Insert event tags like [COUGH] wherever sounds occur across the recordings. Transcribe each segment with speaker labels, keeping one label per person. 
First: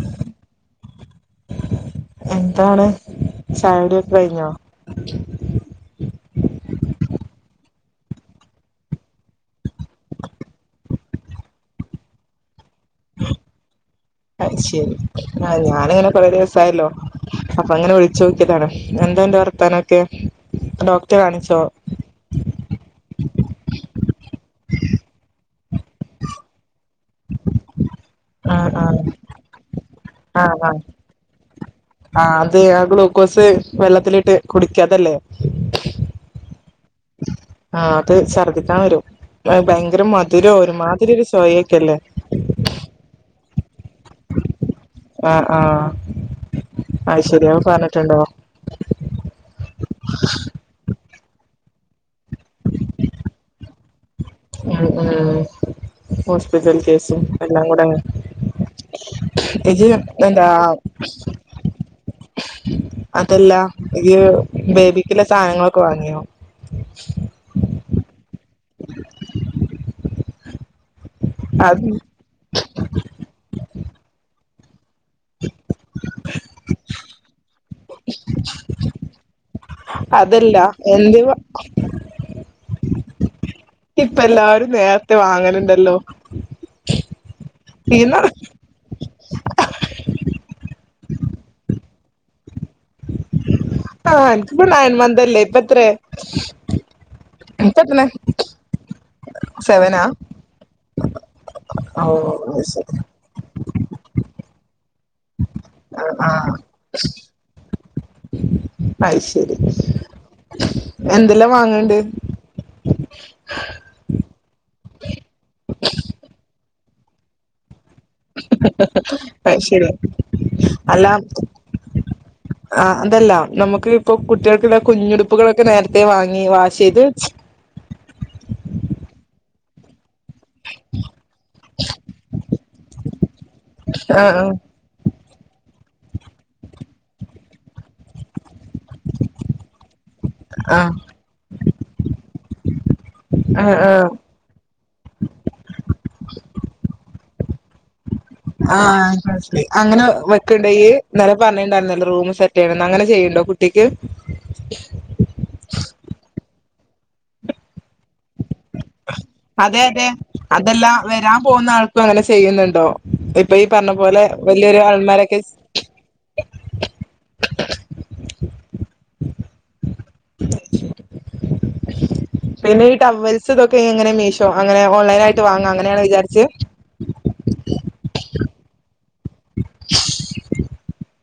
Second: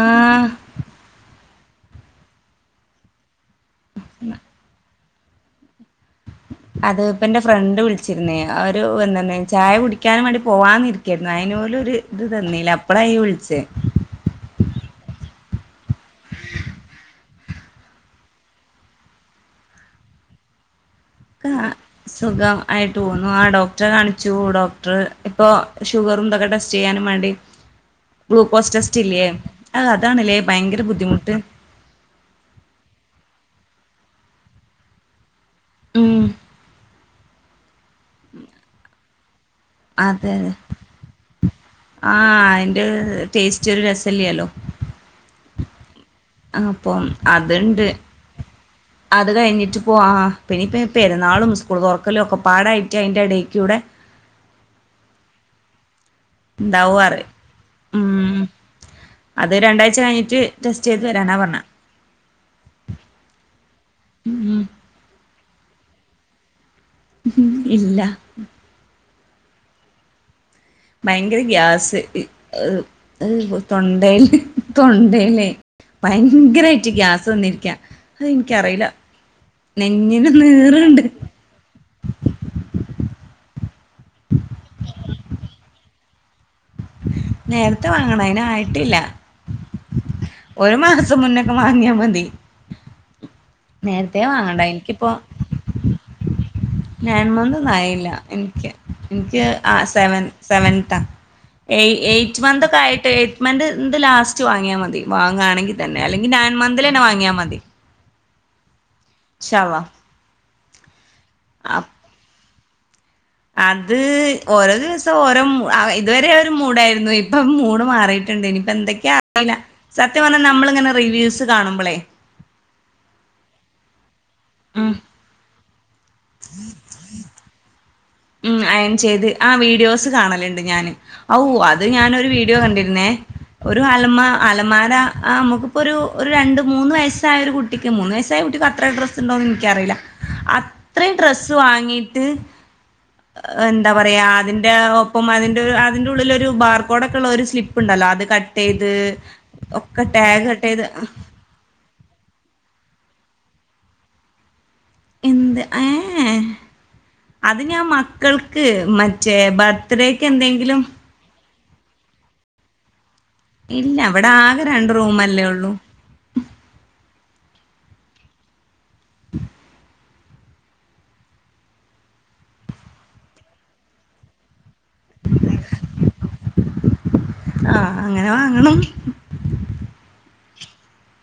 Speaker 1: ആഹ്
Speaker 2: എന്താണ് ചായ കുടിയൊക്കെ കഴിഞ്ഞോ
Speaker 1: അത് ഇപ്പ എന്റെ ഫ്രണ്ട് വിളിച്ചിരുന്നേ അവര് വന്നിട്ട്ണ്ടായിരുന്നു. ചായ കുടിക്കാൻ വേണ്ടി പോവാനി ഇരിക്കേരുന്നു, അയിനുപോലും ഒരു ഇത് തന്നില്ല, അപ്പളാ ഇയ്യ് വിളിച്ചേ
Speaker 2: അഹ് ശരി. ആഹ് ഞാനിങ്ങനെ കൊറെ ദിവസയല്ലോ അപ്പൊ അങ്ങനെ വിളിച്ചു നോക്കിയതാണ്. എന്താന്റെ വർത്താനൊക്കെ? ഡോക്ടറെ കാണിച്ചോ?
Speaker 1: സുഖം ആയിട്ട് പോകുന്നു. ആഹ് ഡോക്ടറെ കാണിച്ചു. ഡോക്ടർ ഇപ്പൊ ഷുഗറും ന്തൊക്കെയോ ടെസ് ചെയ്യാനും വേണ്ടി
Speaker 2: [INAUDIBLE]
Speaker 1: ഗ്ലൂക്കോസ്
Speaker 2: ആ
Speaker 1: ടെസ്റ്റ് ഇല്ലേ, ആഹ് അതാണല്ലേ ഭയങ്കര ബുദ്ധിമുട്ട്
Speaker 2: ആഹ് അത് ആ ഗ്ലൂക്കോസ് വെള്ളത്തിലിട്ട് കുടിക്ക അതല്ലേ
Speaker 1: ഉം
Speaker 2: ആഹ് അത് ഛർദ്ദിക്കാൻ വരും ഭയങ്കര
Speaker 1: അതെ അതെ
Speaker 2: മധുരം ഒരുമാതിരി ഒരു ചൊവയൊക്കെല്ലേ
Speaker 1: ആഹ് അയി ൻ്റെ ടേസ്റ്റ് ഒരു രസല്ലല്ലോ
Speaker 2: ആഹ് ആഹ്
Speaker 1: അപ്പം അതുണ്ട്, അത് കഴിഞ്ഞിട്ട് പോവാ പിന്നെ ഇപ്പോം പെരുന്നാളും സ്കൂൾ തുറക്കലൊക്കെ പാടായിട്ട് അതിൻ്റെ ഇടയ്ക്കൂടെ
Speaker 2: ആഹ് ആഹ് ഹോസ്പിറ്റൽ
Speaker 1: ഉണ്ടാവാറ്
Speaker 2: കേസും എല്ലാം കൂടെ
Speaker 1: ഉം
Speaker 2: ഇജ്ജ് എന്താ
Speaker 1: ന്ന് വരാനാ പറഞ്ഞെ
Speaker 2: അതല്ല ഇയ്
Speaker 1: ഉം
Speaker 2: ബേബിക്കുള്ള സാധനങ്ങളൊക്കെ വാങ്ങിയോ
Speaker 1: ഉം ഇല്ല
Speaker 2: [INAUDIBLE]
Speaker 1: ഭയങ്കര
Speaker 2: അത്
Speaker 1: ഗ്യാസ് തൊണ്ടെല് തൊണ്ടേലേ ഭയങ്കരായിട്ട് ഗ്യാസ് വന്നിരിക്കാ, അതെനിക്കറിയില്ല നെഞ്ഞിന്
Speaker 2: അതല്ല
Speaker 1: നീറുണ്ട്
Speaker 2: [INAUDIBLE] ഇപ്പ എല്ലാരും നേരത്തെ വാങ്ങലുണ്ടല്ലോ
Speaker 1: നേരത്തെ
Speaker 2: ഇന്ന്
Speaker 1: വാങ്ങണം അയിനായി ട്ടില്ല ഒരു മാസം മുന്നേയൊക്കെ വാങ്ങിയാ മതി. നേരത്തെ
Speaker 2: ആഹ്
Speaker 1: വാങ്ങണ്ട
Speaker 2: അന്നക്കിപ്പോ നയൻ
Speaker 1: എനിക്കിപ്പോ
Speaker 2: മന്തല്ലേ ഇപ്പമെത്രാ
Speaker 1: നയൻ മന്തോന്നുമായില്ല എനിക്ക് എനിക്ക് ആ
Speaker 2: സെവനാ
Speaker 1: സെവൻ സെവൻതാ ഏയ്
Speaker 2: ഓ
Speaker 1: എയ്റ്റ് മന്ത്
Speaker 2: അത്
Speaker 1: ഒക്കെ
Speaker 2: ശരി
Speaker 1: ആയിട്ട് മന്ത് എൻഡ് ലാസ്റ്റ് വാങ്ങിയാൽ മതി വാങ്ങാണെങ്കിൽ തന്നെ അല്ലെങ്കിൽ നയൻ മന്തിൽ തന്നെ വാങ്ങിയാൽ മതി.
Speaker 2: അയ് ശരി
Speaker 1: ഇൻഷാ അള്ളാ
Speaker 2: എന്തെല്ലാം വാങ്ങാനുണ്ട്
Speaker 1: അത് ഓരോ ദിവസം ഓരോ ഇതുവരെ ഒരു മൂടായിരുന്നു ഇപ്പം മൂട് മാറി ട്ടുണ്ട് ഇനിപ്പൊ എന്തൊക്യാ അറിയില്ല
Speaker 2: അത് ശരി
Speaker 1: സത്യം പറഞ്ഞാൽ നമ്മളിങ്ങനെ റിവ്യൂസ് കാണുമ്പളേ
Speaker 2: ആഹ് അതല്ല നമുക്ക് ഇപ്പൊ കുട്ടികൾക്കുള്ള
Speaker 1: ഉം
Speaker 2: കുഞ്ഞുടുപ്പുകളൊക്കെ നേരത്തെ വാങ്ങി വാഷ് ചെയ്ത്
Speaker 1: ഉം അയൺ ചെയ്ത് ആ വീഡിയോസ് കാണലു ഞാന് അത് ഞാന് ഒരു വീഡിയോ കണ്ടിരുന്നേ ഒരു
Speaker 2: ആ
Speaker 1: അൽമാ
Speaker 2: ആ
Speaker 1: അലമാര ആഹ് നമ്മക്ക് ഇപ്പൊരു ഒരു രണ്ട് മൂന്ന് വയസ്സായ ഒരു കുട്ടിക്ക് മൂന്ന് വയസായ കുട്ടിക്ക് അത്ര ഡ്രസ്സ്‌ ഉണ്ടോന്ന് എനിക്കറിയില്ല
Speaker 2: ആ
Speaker 1: അത്രയും ഡ്രസ്സ് വാങ്ങിയിട്ട്
Speaker 2: ആ
Speaker 1: എന്താ
Speaker 2: ആ
Speaker 1: പറയാ അതിന്റെ ഒപ്പം അതിന്റെ അതിന്റെ ഉള്ളിലൊരു ബാർകോടൊക്കോള്ളുരു സ്ലിപ്പ് ഉണ്ടല്ലോ അത് കട്ട്‌ ചെയ്ത്
Speaker 2: ആഹ്
Speaker 1: ഒക്കെ ടേഗ് കട്ട്‌ ചെയ്ത് ആ
Speaker 2: നി പറഞ്ഞിണ്ടായിരുന്നല്ലോ റൂം സെറ്റ് ചെയ്യണന്ന് അങ്ങനെ ചെയ്യുണ്ടോ കുട്ടിക്ക്
Speaker 1: എന്ത് ഏഹ് ഏഹ് അത് ഞാൻ മറന്ന് മക്കൾക്ക് മറ്റേ
Speaker 2: അതെ അതെ
Speaker 1: ബർത്ത്ഡേക്ക് എന്തെങ്കിലും
Speaker 2: അതല്ല വരാൻ പോകുന്ന ആൾക്കും അങ്ങനെ ചെയ്യുന്നുണ്ടോ ഇപ്പൊ ഈ പറഞ്ഞ
Speaker 1: ഇല്ല
Speaker 2: പോലെ
Speaker 1: അവിടെ ആകെ
Speaker 2: വലിയയൊരു
Speaker 1: രണ്ട് റൂമല്ലേ
Speaker 2: അലമാരക്കെച്ച്
Speaker 1: ഉള്ളൂ
Speaker 2: ശ [UNINTELLIGIBLE] പിന്നെ ഈ ടവ്വൽസ് ഇതൊക്കെ എങ്ങനെ മീഷോ അങ്ങനെ ഓൺലൈനായിട്ട് വാങ്ങാം അങ്ങനെയാണോ വിചാരിച്ചെ
Speaker 1: ആഹ് അങ്ങനെ വാങ്ങണം
Speaker 2: [UNINTELLIGIBLE]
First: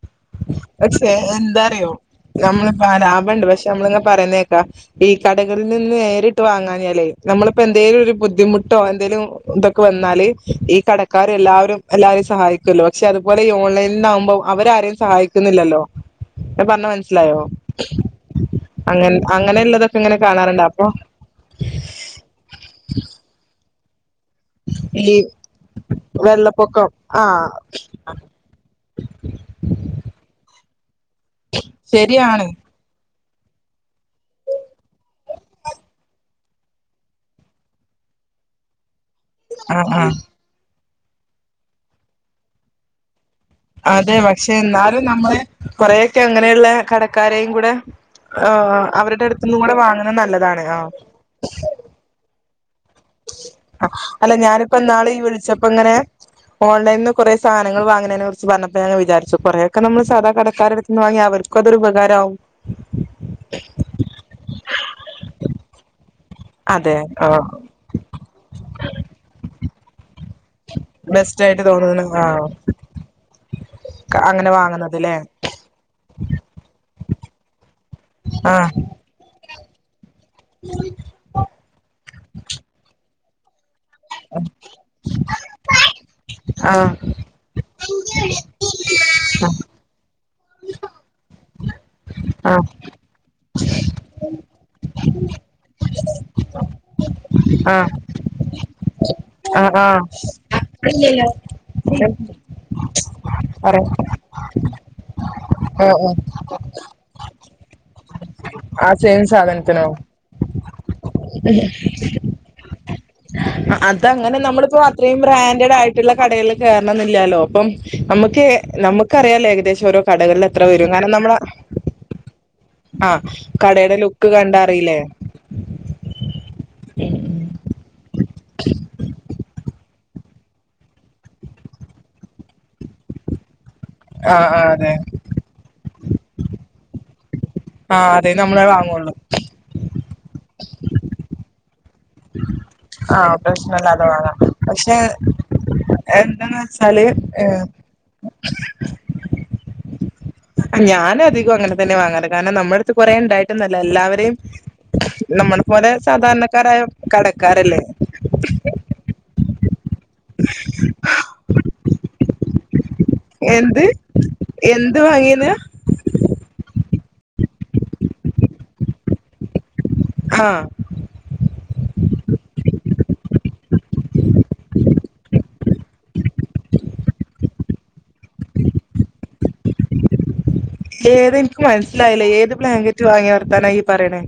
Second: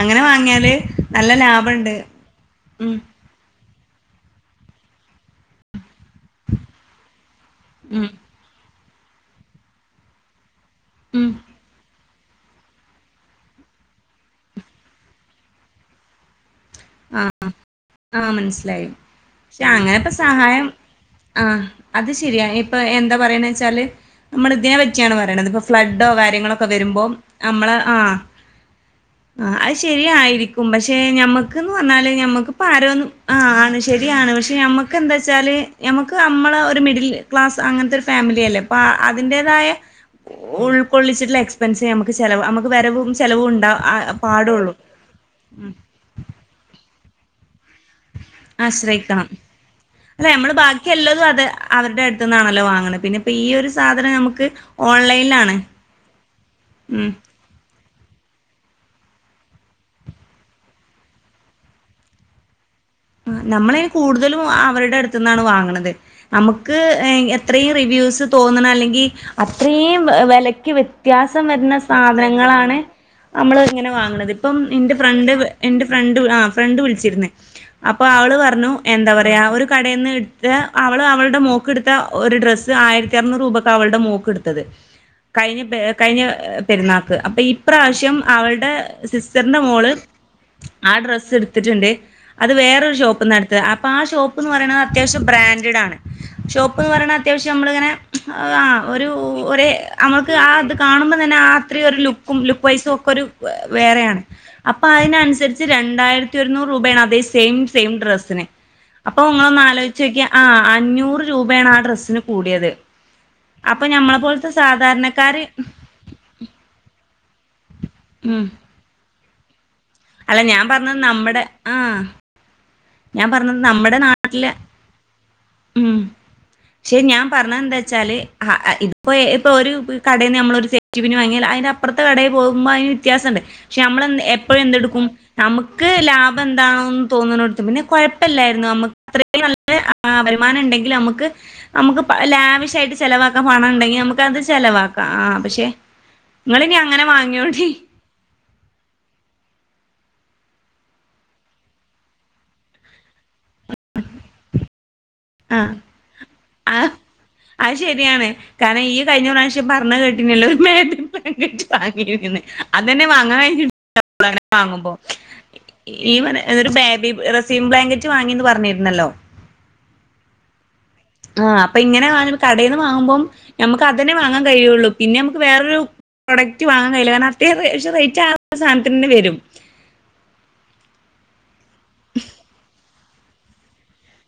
Speaker 1: അങ്ങനെ വാങ്ങിയാല്
Speaker 2: പക്ഷെ
Speaker 1: നല്ല
Speaker 2: എന്താ അറിയോ
Speaker 1: ലാഭമുണ്ട്
Speaker 2: നമ്മളിപ്പോ
Speaker 1: ഉം
Speaker 2: ആരാ ണ്ട് പക്ഷെ നമ്മളിങ്ങനെ പറയുന്നേ കേൾക്കാം ഈ കടകളിൽ നിന്ന് നേരിട്ട് വാങ്ങാഞാല്ലേ നമ്മളിപ്പോ എന്തേലും
Speaker 1: ഉം
Speaker 2: ഒരു ബുദ്ധിമുട്ടോ എന്തേലും ഇതൊക്കെ വന്നാല് ഈ
Speaker 1: ഉം
Speaker 2: കടക്കാര് എല്ലാവരും എല്ലാരെയും സഹായിക്കല്ലോ പക്ഷേ അതുപോല ഈ ഓൺലൈനിൽ നിന്നും ആക്കുമ്പോൾ അവരാരെയും സഹായിക്കുന്നില്ലല്ലോ ഞാൻ പറഞ്ഞത് മന
Speaker 1: ആ
Speaker 2: സിലായോ
Speaker 1: ആ മനസ്സിലായി
Speaker 2: അങ്ങ അങ്ങനെയുള്ളതൊക്കെ ഇങ്ങനെ കാണാറുണ്ട് അപ്പൊ
Speaker 1: ആഹ് അത് ശരിയാ ഇപ്പൊ എന്താ പറയാണേ വെച്ചാല് നമ്മൾ ഇതിനെ
Speaker 2: ഈ
Speaker 1: പറ്റിയാണ് പറയണത് ഇപ്പൊ ഫ്ലാഡോ കാര്യങ്ങളൊക്കെ
Speaker 2: വെള്ളപ്പൊക്കം
Speaker 1: വരുമ്പോ
Speaker 2: ആഹ്
Speaker 1: നമ്മള് ആഹ് ആഹ് അത് ശരിയായിരിക്കും പക്ഷെ ഞമ്മക്ക്ന്ന് പറഞ്ഞാല്
Speaker 2: ശരിയാണ്
Speaker 1: ഞമ്മക്കിപ്പം ആര് ആഹ് ആണ് ശരിയാണ് പക്ഷെ നമ്മക്ക് എന്താ വെച്ചാല് ഞമ്മക്ക് നമ്മളെ ഒരു മിഡിൽ ക്ലാസ് അങ്ങനത്തെ ഒരു ഫാമിലിയല്ലേ അപ്പ അതിന്റേതായ
Speaker 2: ആഹ് ആഹ്
Speaker 1: ഉൾക്കൊള്ളിച്ചിട്ടുള്ള എക്സ്പെൻസെ നമ്മക്ക് ചെല നമ്മക് വരവും ചെലവും ആ
Speaker 2: അതെ പക്ഷെ
Speaker 1: പാടുള്ളൂ
Speaker 2: എന്നാലും നമ്മളെ കൊറെയൊക്കെ അങ്ങനെയുള്ള കടക്കാരെയും കൂടെ ആഹ് അവരുടെ
Speaker 1: ആശ്രയിക്കണം
Speaker 2: അടുത്ത് നിന്നും കൂടെ വാങ്ങുന്നത് നല്ലതാണ് ആഹ്
Speaker 1: ടുത്തുന്നുന്നാണല്ലോ വാങ്ങന്നെ പിന്നെ ഇപ്പം ഈ ഒരു സാധനം
Speaker 2: അല്ല
Speaker 1: നമ്മക്ക്
Speaker 2: ഞാനിപ്പോ ഇന്നാള് ഈ
Speaker 1: ഓൺലൈനിലാണ്.
Speaker 2: വിളിച്ചപ്പോ ഇങ്ങനെ
Speaker 1: ഉം
Speaker 2: ഓൺലൈനിന്ന് കുറെ സാധനങ്ങൾ വാങ്ങണയിനെ കുറിച്ച് പറഞ്ഞപ്പോ ഞാൻ അങ്ങനെ വിചാരിച്ചു കുറേക്കെ നമ്മള് സാധാ കടക്കാരടുത്തുന്നു വാങ്ങിയ അവർക്കും അതൊരു ഉപകാരം ആവും ഉം [INAUDIBLE]
Speaker 1: നമ്മള് അയിന് കൂടുതലും അവരുടെ അടുത്ത് നിന്നാണ് വാങ്ങണത് നമുക്ക്
Speaker 2: അതെ ആഹ്
Speaker 1: എത്രയും റിവ്യൂസ്‌ തോന്നണ അല്ലെങ്കിൽ അത്രയും വെല ക്ക്
Speaker 2: ബെസ്റ്റ്
Speaker 1: വ്യത്യാസം
Speaker 2: ആയിട്ട്
Speaker 1: വരുന്ന
Speaker 2: തോന്നുന്നു ആഹ്
Speaker 1: സാധനങ്ങളാണ് നമ്മള് ഇങ്ങനെ വാങ്ങണത്
Speaker 2: അങ്ങനെ
Speaker 1: ഇപ്പം എന്റെ
Speaker 2: വാങ്ങുന്നത് ല്ലേ
Speaker 1: ഫ്രണ്ട് എന്റെ ഫ്രണ്ട് ആ ഫ്രണ്ട് വിളിച്ചിരുന്നെ അപ്പൊ അവള് പറഞ്ഞു
Speaker 2: ആഹ്
Speaker 1: എന്താ പറയാ ഒരു കടയെന്ന് ത്തെ അവള് അവളുടെ മോൾക്ക് എടുത്ത ഒരു ഡ്രസ്സ് ആയിരത്തി അറുന്നൂറ് രൂപയ്ക്ക് അവളുടെ മോൾ ക്ക് എടുത്തത് കഴിഞ്ഞ കഴിഞ്ഞ
Speaker 2: ആഹ്
Speaker 1: പെരുന്നാൾ ക്ക് അപ്പൊ ഈപ്രാവിശ്യം അവടെ സിസ്റ്ററിന്റെ മോള് ആ ഡ്രസ്സ് എടുത്തിട്ടുണ്ടേ അത്
Speaker 2: ആഹ്
Speaker 1: വേറൊരു ഷോപ്പിനാ എടുത്തത് അപ്പൊ ആ ഷോപ്പുന്നു പറയുന്നത് അത്യാവശ്യം ബ്രാൻഡടാണ് ഷോപ്പുന്ന് പറഞ്ഞ അത്യാവശ്യം നമ്മളിങ്ങനെ
Speaker 2: ആഹ്
Speaker 1: ആ ഒരു ഒേ
Speaker 2: ആഹ് ആഹ്
Speaker 1: നമ്മക്ക് ആത് കാണുമ്പ തന്നെ ആ അത്ര ഒരു ലുക്കും ലുക്ക് വൈസും ഒക്കെ ഒരു
Speaker 2: പറ
Speaker 1: വേറെ
Speaker 2: ആഹ്
Speaker 1: അപ്പ അയിനനുസരിച്
Speaker 2: ആഹ്
Speaker 1: രണ്ടായിരത്തി ഒരുന്നൂറ് രൂപയാണ് അത സെയിം സെയിം ഡ്രസിന്
Speaker 2: ആ സെയിം
Speaker 1: അപ്പൊങ്ങളൊന്ന്
Speaker 2: സാധനത്തിനോ
Speaker 1: ആലോചിച്ചോക്കിയ ആ അഞ്ഞൂറ് രൂപയാണ് ആ ഡ്രസ്സിന് കൂടിയത് അപ്പൊ
Speaker 2: അത
Speaker 1: ഞമ്മളെ
Speaker 2: അങ്ങനെ
Speaker 1: പോലത്തെ
Speaker 2: നമ്മളിപ്പോ അത്രയും
Speaker 1: സാധാരണക്കാര്
Speaker 2: ബ്രാൻഡഡ് ആയിട്ട് ട്ട്ള്ള കടകൾ കയറണന്നില്ലാലോ അപ്പം നമുക്ക്
Speaker 1: ഉം
Speaker 2: നമുക്കറിയാലോ ഏകദേശം ഓരോ
Speaker 1: അല്ല
Speaker 2: കടകളിൽ
Speaker 1: ഞാൻ
Speaker 2: എത്ര വരും
Speaker 1: പറഞ്ഞത്
Speaker 2: കാരണം നമ്മള
Speaker 1: നമ്മുടെ ആ
Speaker 2: ആഹ
Speaker 1: ഞാൻ പറഞ്ഞത്
Speaker 2: കടയുടെ
Speaker 1: നമ്മുടെ
Speaker 2: ലുക്ക്
Speaker 1: നാട്ടിലെ
Speaker 2: കണ്ടാറില്ലേ
Speaker 1: ഉം ക്ഷെ ഞാൻ പറഞ്ഞ എന്താച്ചാല് ഇപ്പോ ഇപ്പൊ ഒരു കടെന്ന് ഞമ്മള് ഒരു സേറ്റിവെന് വാങ്ങിയാൽ അയ്ന് അപ്പുറത്തെ കടയി പോകുമ്പ അയ്ന് വ്യത്യാസണ്ട് ക്ഷെ നമ്മൾ എ
Speaker 2: ആഹ്
Speaker 1: എപ്പോഴും
Speaker 2: ആഹ് അതെ
Speaker 1: എന്തെടുക്കും നമുക്ക് ലാഭം എന്താണോെന്ന് തോന്നണ പിന്നെ
Speaker 2: ആഹ് അതെ നമ്മളെ
Speaker 1: കുഴപ്പമല്ലായിരുന്നു നമ്മൾക്കു
Speaker 2: വാങ്ങുള്ളൂ
Speaker 1: അല്ല വരുമാനംണ്ടെങ്കില് നമുക്ക് നമുക്ക്ലാമിസ് ട്ട്
Speaker 2: ആഹ്
Speaker 1: ചെിലവാക്കാൻ പണണ്ടെങ്കിൽ
Speaker 2: പ്രശ്നല്ലാതെ
Speaker 1: നമുക്ക
Speaker 2: വാങ്ങാം
Speaker 1: അത്
Speaker 2: പക്ഷെ
Speaker 1: ചെലവാക്കാം ആ പക്ഷെ.
Speaker 2: എന്താന്ന്
Speaker 1: ങ്ങള്നി അങ്ങനെ
Speaker 2: വെച്ചാല് ഏഹ്
Speaker 1: വാങ്ങോണ്ടി
Speaker 2: [INAUDIBLE] ഞാന അധികം അങ്ങനെ തന്നെ വാങ്ങാറ് കാരണം നമ്മുടെ അടുത്ത് കൊറെ ഉണ്ടായിട്ടന്നല്ല എല്ലാവരെയും നമ്മളെ
Speaker 1: ആഹ്
Speaker 2: പോലെ
Speaker 1: ആ
Speaker 2: സാധാരണക്കാരായ
Speaker 1: അത്
Speaker 2: കടക്കാരല്ലേ
Speaker 1: ശരിയാണ്. കാരണം ഇയ്യ് കഴിഞ്ഞ പ്രാവശ്യം പറഞ്ഞ കേട്ടില്ലോ മേ കെട്ടി വാങ്ങിന്ന് അതന്നെ നെ
Speaker 2: എന്ത്
Speaker 1: വാങ്ങുമ്പോ
Speaker 2: എന്ത് വാങ്ങീന്ന്
Speaker 1: [UNINTELLIGIBLE] ഈ ഇതൊരു ബാബി റെസീം ബ്ലാങ്കറ്റ് വാങ്ങിന്ന് പറഞ്ഞിരുന്നല്ലോ
Speaker 2: ആഹ
Speaker 1: ആഹ് അപ്പ ഇങ്ങനെ വാ കടയിൽന്ന് വാങ്ങുമ്പം നമുക്ക് അത് തന്നെ വാങ്ങാൻ കഴിയുള്ളു പിന്നെ നമുക്ക് വേറൊരു പ്രൊഡക്റ്റ് വാങ്ങാൻ കഴയില്ല. കാരണം അത്യാംക്ഷ റേറ്റ് ആറ് സധനത്തിന്ന്നെ വരും
Speaker 2: ഏതക്ക് മനസ്സിലായില്ല ഏത് ബ്ലാങ്കറ്റ് വാങ്ങി വർത്താനാ ഈ പറയണേ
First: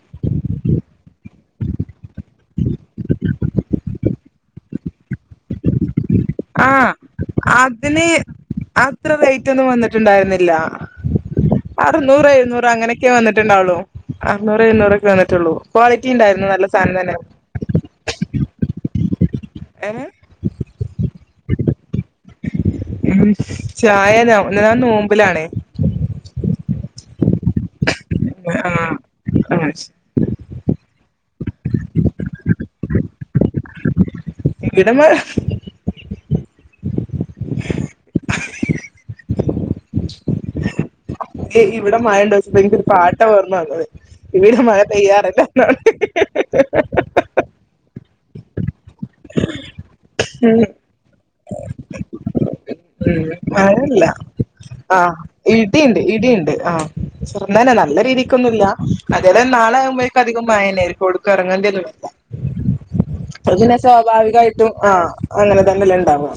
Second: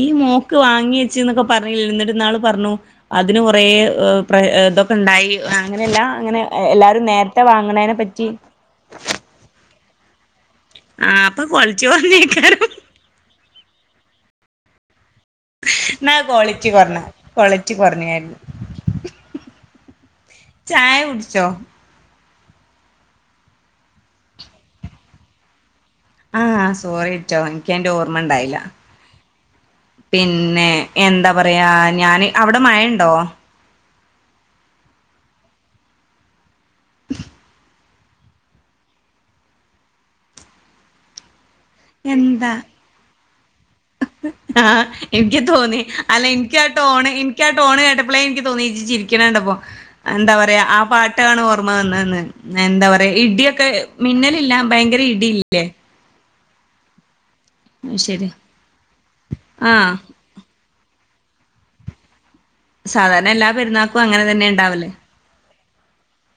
Speaker 1: ഈ മോക്ക് വാങ്ങി വച്ച എന്നൊക്കെ പറഞ്ഞില്ല എന്നിട്ട്ന്നാള് പറഞ്ഞു അതിന് കൊറെ പ്ര ഇതൊക്കെ ഉണ്ടായി അങ്ങനെയല്ല അങ്ങനെ
Speaker 2: ആഹ്
Speaker 1: എല്ലാരും നേരത്തെ വാങ്ങണെ പറ്റി
Speaker 2: ഇത്ര റേറ്റൊന്നും വന്നിട്ടുണ്ടായിരുന്നില്ല
Speaker 1: ആ അപ്പൊ കൊറച്ച പറഞ്ഞേക്കാരും
Speaker 2: ഒ വന്നിട്ടുണ്ടാവുള്ളു അറുന്നൂറ് എഴുന്നൂറൊക്കെ വന്നിട്ടുള്ളൂക്ളിറ്റി
Speaker 1: എന്നാ
Speaker 2: ഉണ്ടായിരുന്നു നല്ല
Speaker 1: ക്വാളിറ്റി
Speaker 2: സാധനം
Speaker 1: കുറഞ്ഞ
Speaker 2: തന്നെ
Speaker 1: ക്വാളിറ്റി കുറഞ്ഞായിരുന്നു
Speaker 2: ഏഹ്
Speaker 1: ചായ കുടിച്ചോ
Speaker 2: ഉം ചായ ഞ്ഞ നോമ്പിലാണേ
Speaker 1: ആഹ് സോറി ഇറ്റോ ഇ നിക്കയ് ന്റെ ഓർമ ഇണ്ടായില്ല
Speaker 2: ആഹ് ആഹ്
Speaker 1: പിന്നെ എന്താ പറയാ ഞാന് അവിടെ മഴയുണ്ടോ
Speaker 2: ഇടമ്മ
Speaker 1: [UNINTELLIGIBLE]
Speaker 2: [INAUDIBLE] ഏ ഇവിടെ മായേണ്ട വച്ചപ്പോ എനിക് പാട്ട ഓർമന്നേ
Speaker 1: ആഹ് എനിക്ക് തോന്നി അല്ല എനിക്ക് ആ ടോണ് എനിക്ക് ആ ടോണ കേട്ട എനിക്ക് തോന്നി ചിരിക്കണണ്ടപ്പൊ എന്താ പറയാ
Speaker 2: ഉം
Speaker 1: ആ പാട്ടാണ് ഓർമ്മ വന്നതന്ന് എന്താ പറയാ
Speaker 2: ഉം
Speaker 1: ഇടിയൊക്കെ
Speaker 2: മഴല്ല
Speaker 1: മിന്നലില്ല ഭയങ്കര
Speaker 2: ആഹ്
Speaker 1: ഇടില്ലേ
Speaker 2: ഇടിണ്ട് ഇടിണ്ട് ആ ചെറന്നനെ നല്ല
Speaker 1: ശരി
Speaker 2: രീതിക്കൊന്നുമ ഇല്ല അതത്
Speaker 1: ആ
Speaker 2: നാളെ ആകുമ്പ അധികം വായന കൊടുക്ക ഇറങ്ങേതല്ലും വല്ല
Speaker 1: സാധാരണ എല്ലാ
Speaker 2: അത് പിന്നെ
Speaker 1: പെരുന്നാൾക്കും അങ്ങനെ തന്നെ
Speaker 2: സ്വാഭാവികമായിട്ടും
Speaker 1: ഉണ്ടാവല്ലേ
Speaker 2: ആഹ അങ്ങനെ തന്നെല്ലാം ഉണ്ടാവും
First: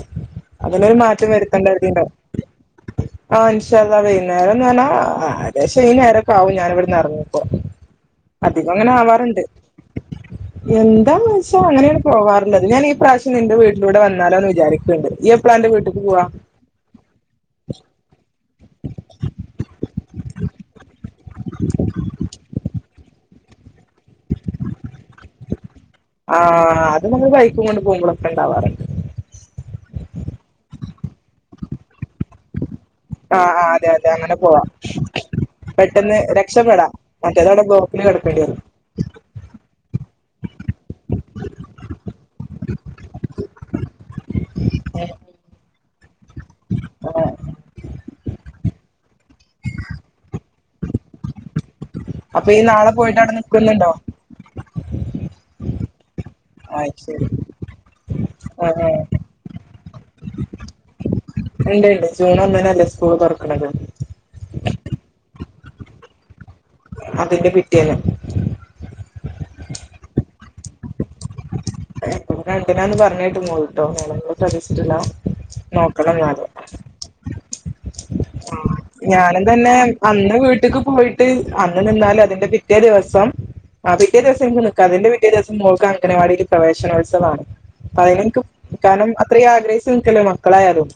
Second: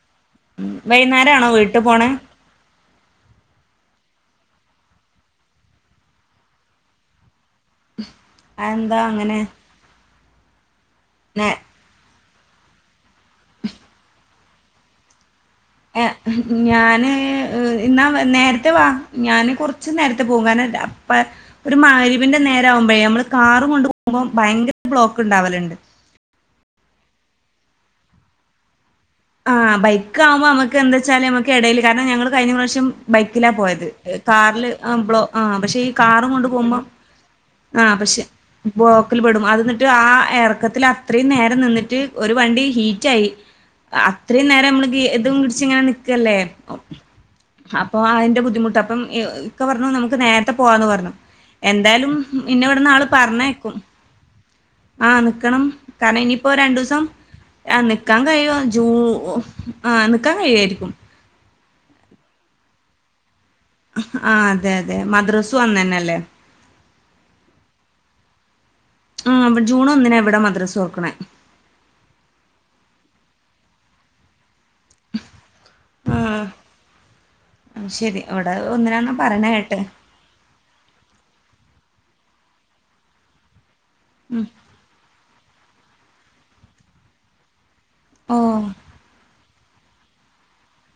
Speaker 2: അതിനൊരു മാറ്റം
Speaker 1: വൈന്നേരാണോ വീട്ട്
Speaker 2: വരുത്തേണ്ടായിരിക്കനോ
Speaker 1: പോണേ
Speaker 2: ആ ഇൻ ഷാല്ലാ വൈന്നേരം എന്ന് പറാഏദേശം ഈ നേരൊക്കെ ആകും ഞാൻ ഇവിടുന്ന് ഇറങ്ങക്ക അധികം അങ്ങനെ ആവാറുണ്ട് എന്താ
Speaker 1: നേ
Speaker 2: അങ്ങനെയാണ് പോവാറുള്ളത് ഞാൻ ഈ പ്രാവശ്യം നിന്റെ വീട്ടിലൂടെ വന്നാലോ എന്ന് വിചാരിക്ക്‌ണ്ട് യ്യ് എപ്പളാന്റെ വീട്ട്ക്ക്
Speaker 1: ഏ
Speaker 2: പോവാ
Speaker 1: ഞാന് ഇന്നാ നേരത്തെ വാ ഞാന് കുറച്ച് നേരത്തെ പോകും കാരണം അ പ്പം ഒരു മഗ്‌രിബിന്റെ നേരം ആകുമ്പോഴെ നമ്മള് കാർ കൊണ്ട് പോകുമ്പോൾ ഭയങ്കര ബ്ലോക്ക് ഉണ്ടാവലുണ്ട്
Speaker 2: ആഹ് അത് നമ്മൾ ബൈക്കും കൊണ്ട് പോകുമ്പൊളൊക്കെ ഉണ്ടാവാർണ്ട്
Speaker 1: ആഹ് ബൈക്ക് ആവുമ്പോ നമുക്ക് എന്താച്ചാല് നമക്ക് ഇടയിൽ കാരണം ഞങ്ങൾ കഴിഞ്ഞ പ്രാവശ്യം
Speaker 2: ആ
Speaker 1: ബൈക്കിലാ
Speaker 2: ആ
Speaker 1: പോയത്
Speaker 2: അതെ അതെ അങ്ങനെ
Speaker 1: കാറിൽ ആ ബ്ലോ ആ പക്ഷെ ഈ കാറും കൊണ്ട് പോകുമ്പോ
Speaker 2: രക്ഷപ്പെടാ മറ്റേതവിടെ
Speaker 1: ആഹ്
Speaker 2: ബ്ലോക്കിൽ
Speaker 1: പക്ഷെ
Speaker 2: കെടക്കേണ്ടി വരും
Speaker 1: ബ്ലോക്കിൽ പെടും അത് ന്നിട്ട് ആഹ് ഇറക്കത്തിൽ അത്രയും നേരം നിന്നിട്ട് ഒരു വണ്ടി ഹീറ്റ് ആയി അത്രയും നേരം ഗീ നമ്മള്തും പിടിച്ച് ഇങ്ങനെ നിക്കല്ലേ
Speaker 2: ആ.
Speaker 1: അപ്പൊ അതിന്റെ ബുദ്ധിമുട്ട് അപ്പം ഇക്ക പറഞ്ഞു നമുക്ക് നേരത്തെ പോവാന്ന് പറഞ്ഞു എന്തായാലും
Speaker 2: അപ്പൊ ഈ
Speaker 1: ഇന്നെ
Speaker 2: നാളെ
Speaker 1: ഇവിടന്നാള്
Speaker 2: പോയിട്ട് അവിടെ
Speaker 1: പറഞ്ഞേക്കും
Speaker 2: നിൽക്കുന്നുണ്ടോ
Speaker 1: ആഹ് നിക്കണം കാരണം ഇനിപ്പോ രണ്ടു
Speaker 2: ആ
Speaker 1: ദിവസം
Speaker 2: ശരി
Speaker 1: ആഹ് നിക്കാൻ കഴിയോ
Speaker 2: ആ ആ.
Speaker 1: ആഹ് നിക്കാൻ കഴിയായിരിക്കും
Speaker 2: ഉണ്ട് ഉണ്ട് ജൂൺ ഒന്നിനല്ലേ സ്കൂൾ തുറക്ക്‌ണത്
Speaker 1: ആഹ് അതെ അതെ മദ്രസ്സും അന്ന് തന്നെല്ലേ
Speaker 2: അതിന്റെ പിറ്റേന്ന്
Speaker 1: ആഹ് ഇവി ജൂൺ ഒന്നിനാ ഇവിടെ മദ്രസ് തൊർക്ക്‌ണ
Speaker 2: രണ്ടിലാന്ന് പറഞ്ണ്ട് മോൾ ട്ടൊ ഞാൻ അങ്ങനെ ശ്രദ്ധിച്ചിട്ടില്ല നോ
Speaker 1: ആഹ് ശരി ഇവിടെ ഒന്നിനാന്നാ
Speaker 2: ഞാനും
Speaker 1: പറയണ
Speaker 2: തന്നെ
Speaker 1: കേട്ടെ.
Speaker 2: അന്ന് വീട്ട്ക്ക് പോയിട്ട് അന്ന് നിന്നാലും അതിന്റെ പിറ്റേ ദിവസം ആ പിറ്റേ ദിവസം
Speaker 1: ഉം
Speaker 2: ഇന്ക് നി ക്ക അതിന്റെ പിറ്റേ ദിവസം മോൾക്ക് അങ്കനവാടിയിൽ പ്രവേശനോത്സവമാണ് അപ്പോ
Speaker 1: ഓ
Speaker 2: അതിനെനിക്ക് നിക്കാനും അത്രീം ആഗ്രഹിച്ചു നിക്കല്ലോ മക്കളായാലും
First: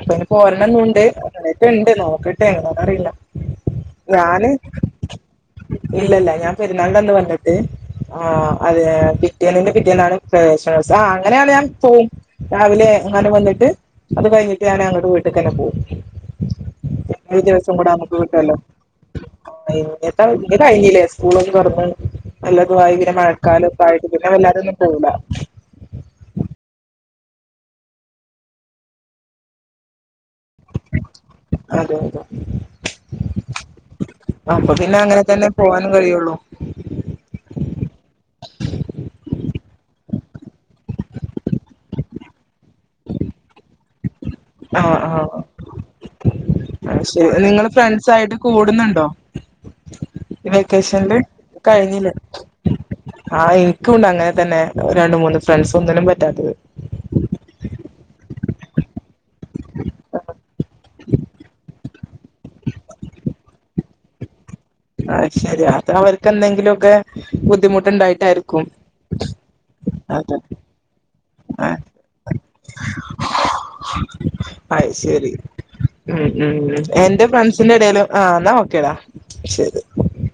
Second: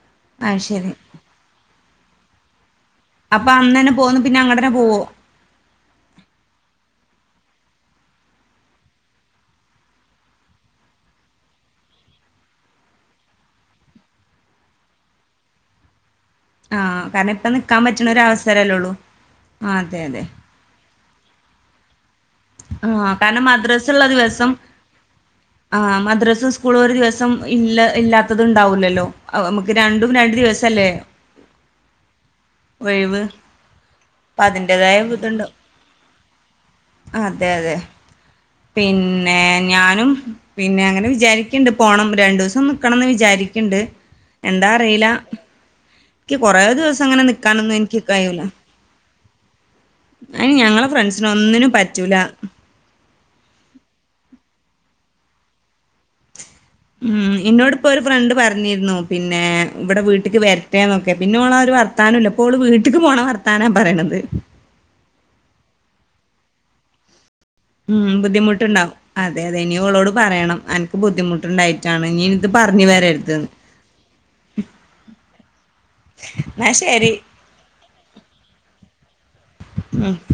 Speaker 2: അപ്പം അയിന്
Speaker 1: അത് ശരി.
Speaker 2: പോരണന്നുണ്ട് ഉണ്ട് നോക്കട്ടെ എങ്ങന അറിയില്ല
Speaker 1: അപ്പൊ അന്ന്ന്നെ പോന്ന് പിന്നെ
Speaker 2: ഞാന്
Speaker 1: അങ്ങട്ട്ന്നെ പോവോ
Speaker 2: ഇല്ലല്ല ഞാൻ പെരുന്നാളിന്റന്ന് വന്നിട്ട് ആഹ് അതെ പിറ്റേന്ന്ന്റെ പിറ്റേന്നാണ് പ്രവേശനോത്സ ആഹ് അങ്ങനെയാണ് ഞാൻ പോകും രാവിലെ അങ്ങനെ വന്നിട്ട് അത് കഴിഞ്ഞിട്ട് ഞാൻ അങ്ങട്ട് വീട്ടക്ക്എന്നെ പോവും
Speaker 1: ആ കാരണം
Speaker 2: എപ്പഴും
Speaker 1: ഇപ്പ
Speaker 2: ദിവസം
Speaker 1: നിക്കാൻ
Speaker 2: കൂടാം
Speaker 1: പറ്റണ
Speaker 2: നമുക്ക്
Speaker 1: ഒരു
Speaker 2: ബുദ്ധിമുട്ടല്ലെ
Speaker 1: അവസരല്ലേ ഉള്ളൂ. ആ അതെ അതെ.
Speaker 2: ഇഞ് കഴിഞ്ഞിലെ സ്കൂളൊക്കെ തുറന്ന് നല്ലതു
Speaker 1: ആ
Speaker 2: ആയി പിന്നെ
Speaker 1: കാരണം
Speaker 2: മഴക്കാലൊക്ക
Speaker 1: മദ്രസ ഉള്ള
Speaker 2: ആയിട്ട് പിന്നെ
Speaker 1: ദിവസം
Speaker 2: വല്ലാതൊന്നും പോവൂല
Speaker 1: ആഹ് മദ്രസും സ്കൂളും ഒരു ദിവസം ഇല്ല ഇല്ലാത്തത് ഉണ്ടാവൂല ല്ലോ അഅ് നമുക്ക് രണ്ടും രണ്ടു ദിവസല്ലേ
Speaker 2: അതെ അതെ
Speaker 1: ഒഴിവ് അപ്പൊ അതിന്റതായ ബു ഇത്ണ്ടാവും
Speaker 2: പോകാനും കഴിയൊള്ളൂ
Speaker 1: അതെ അതെ പിന്നെ ഞാനും പിന്നെ അങ്ങനെ വിചാരിക്ക്‌ണ്ട് പോണം രണ്ടു ദിവസം നക്കണംന്ന് വിചാരിക്ക്‌ണ്ട് എന്താ
Speaker 2: ആഹ്
Speaker 1: അറിയില്ല
Speaker 2: ആഹ്
Speaker 1: എനിക്ക് കൊറേ
Speaker 2: അത്
Speaker 1: ദിവസം അങ്ങനെ
Speaker 2: ശരി നിങ്ങള്
Speaker 1: നിക്കാനൊന്നും എനിക്ക്
Speaker 2: ഫ്രണ്ട്സ്
Speaker 1: നിക്കാൻ
Speaker 2: ആയിട്ട്
Speaker 1: കഴിയൂല
Speaker 2: കൂടുന്നുണ്ടോ ഈ
Speaker 1: അയിന് ഞങ്ങളെ
Speaker 2: വെക്കേഷനില്
Speaker 1: ഫ്രണ്ട്സിനെ ഒന്നിനും
Speaker 2: കഴിഞ്ഞില്ലേ
Speaker 1: പറ്റൂല
Speaker 2: ആഹ് എനിക്കുംണ്ട് അങ്ങനെ തന്നെ രണ്ട് മൂന്ന് ഫ്രണ്ട്സ് ഒന്നിനും പറ്റാത്തത്
Speaker 1: ഉം ഇന്നോട്പ്പോ ഒരു ഫ്രണ്ട് പറഞ്ഞിരുന്നു പിന്നെ ഇവിടെ വീട്ട്ക്ക് വരട്ടെന്നൊക്കെ പിന്നെ ഓളെ ഒരു വർ ർത്താനുല്ല ഇപ്പോൾ വീട്ടിക്ക് പോണ വർത്താനാ പറയ്ണത്
Speaker 2: അഅ്ശരി അത് അവർക്കെന്തെങ്കിലുമക്കെ ബുദ്ധി
Speaker 1: ഉം ബുദ്ധിമുട്ടുണ്ടാവും അതെ അതെ ഇനി അവളോട്
Speaker 2: അതെ
Speaker 1: പറയണം അൻ ക്ക്‌
Speaker 2: ആഹ്
Speaker 1: ബുദ്ധിമുട്ടുണ്ടായിട്ടാണ് ഇഞ് ഇത് പറഞ് വരരുത് എന്ന്
Speaker 2: അത് ശരി ഉം ഉം
Speaker 1: ന്നാ ശരി.
Speaker 2: എന്റെ ഫ്രണ്ട്സിന്റെ ഇടെലും ആഹ് ന്നാ ഒക്കെടാ ശരി
Speaker 1: ഉം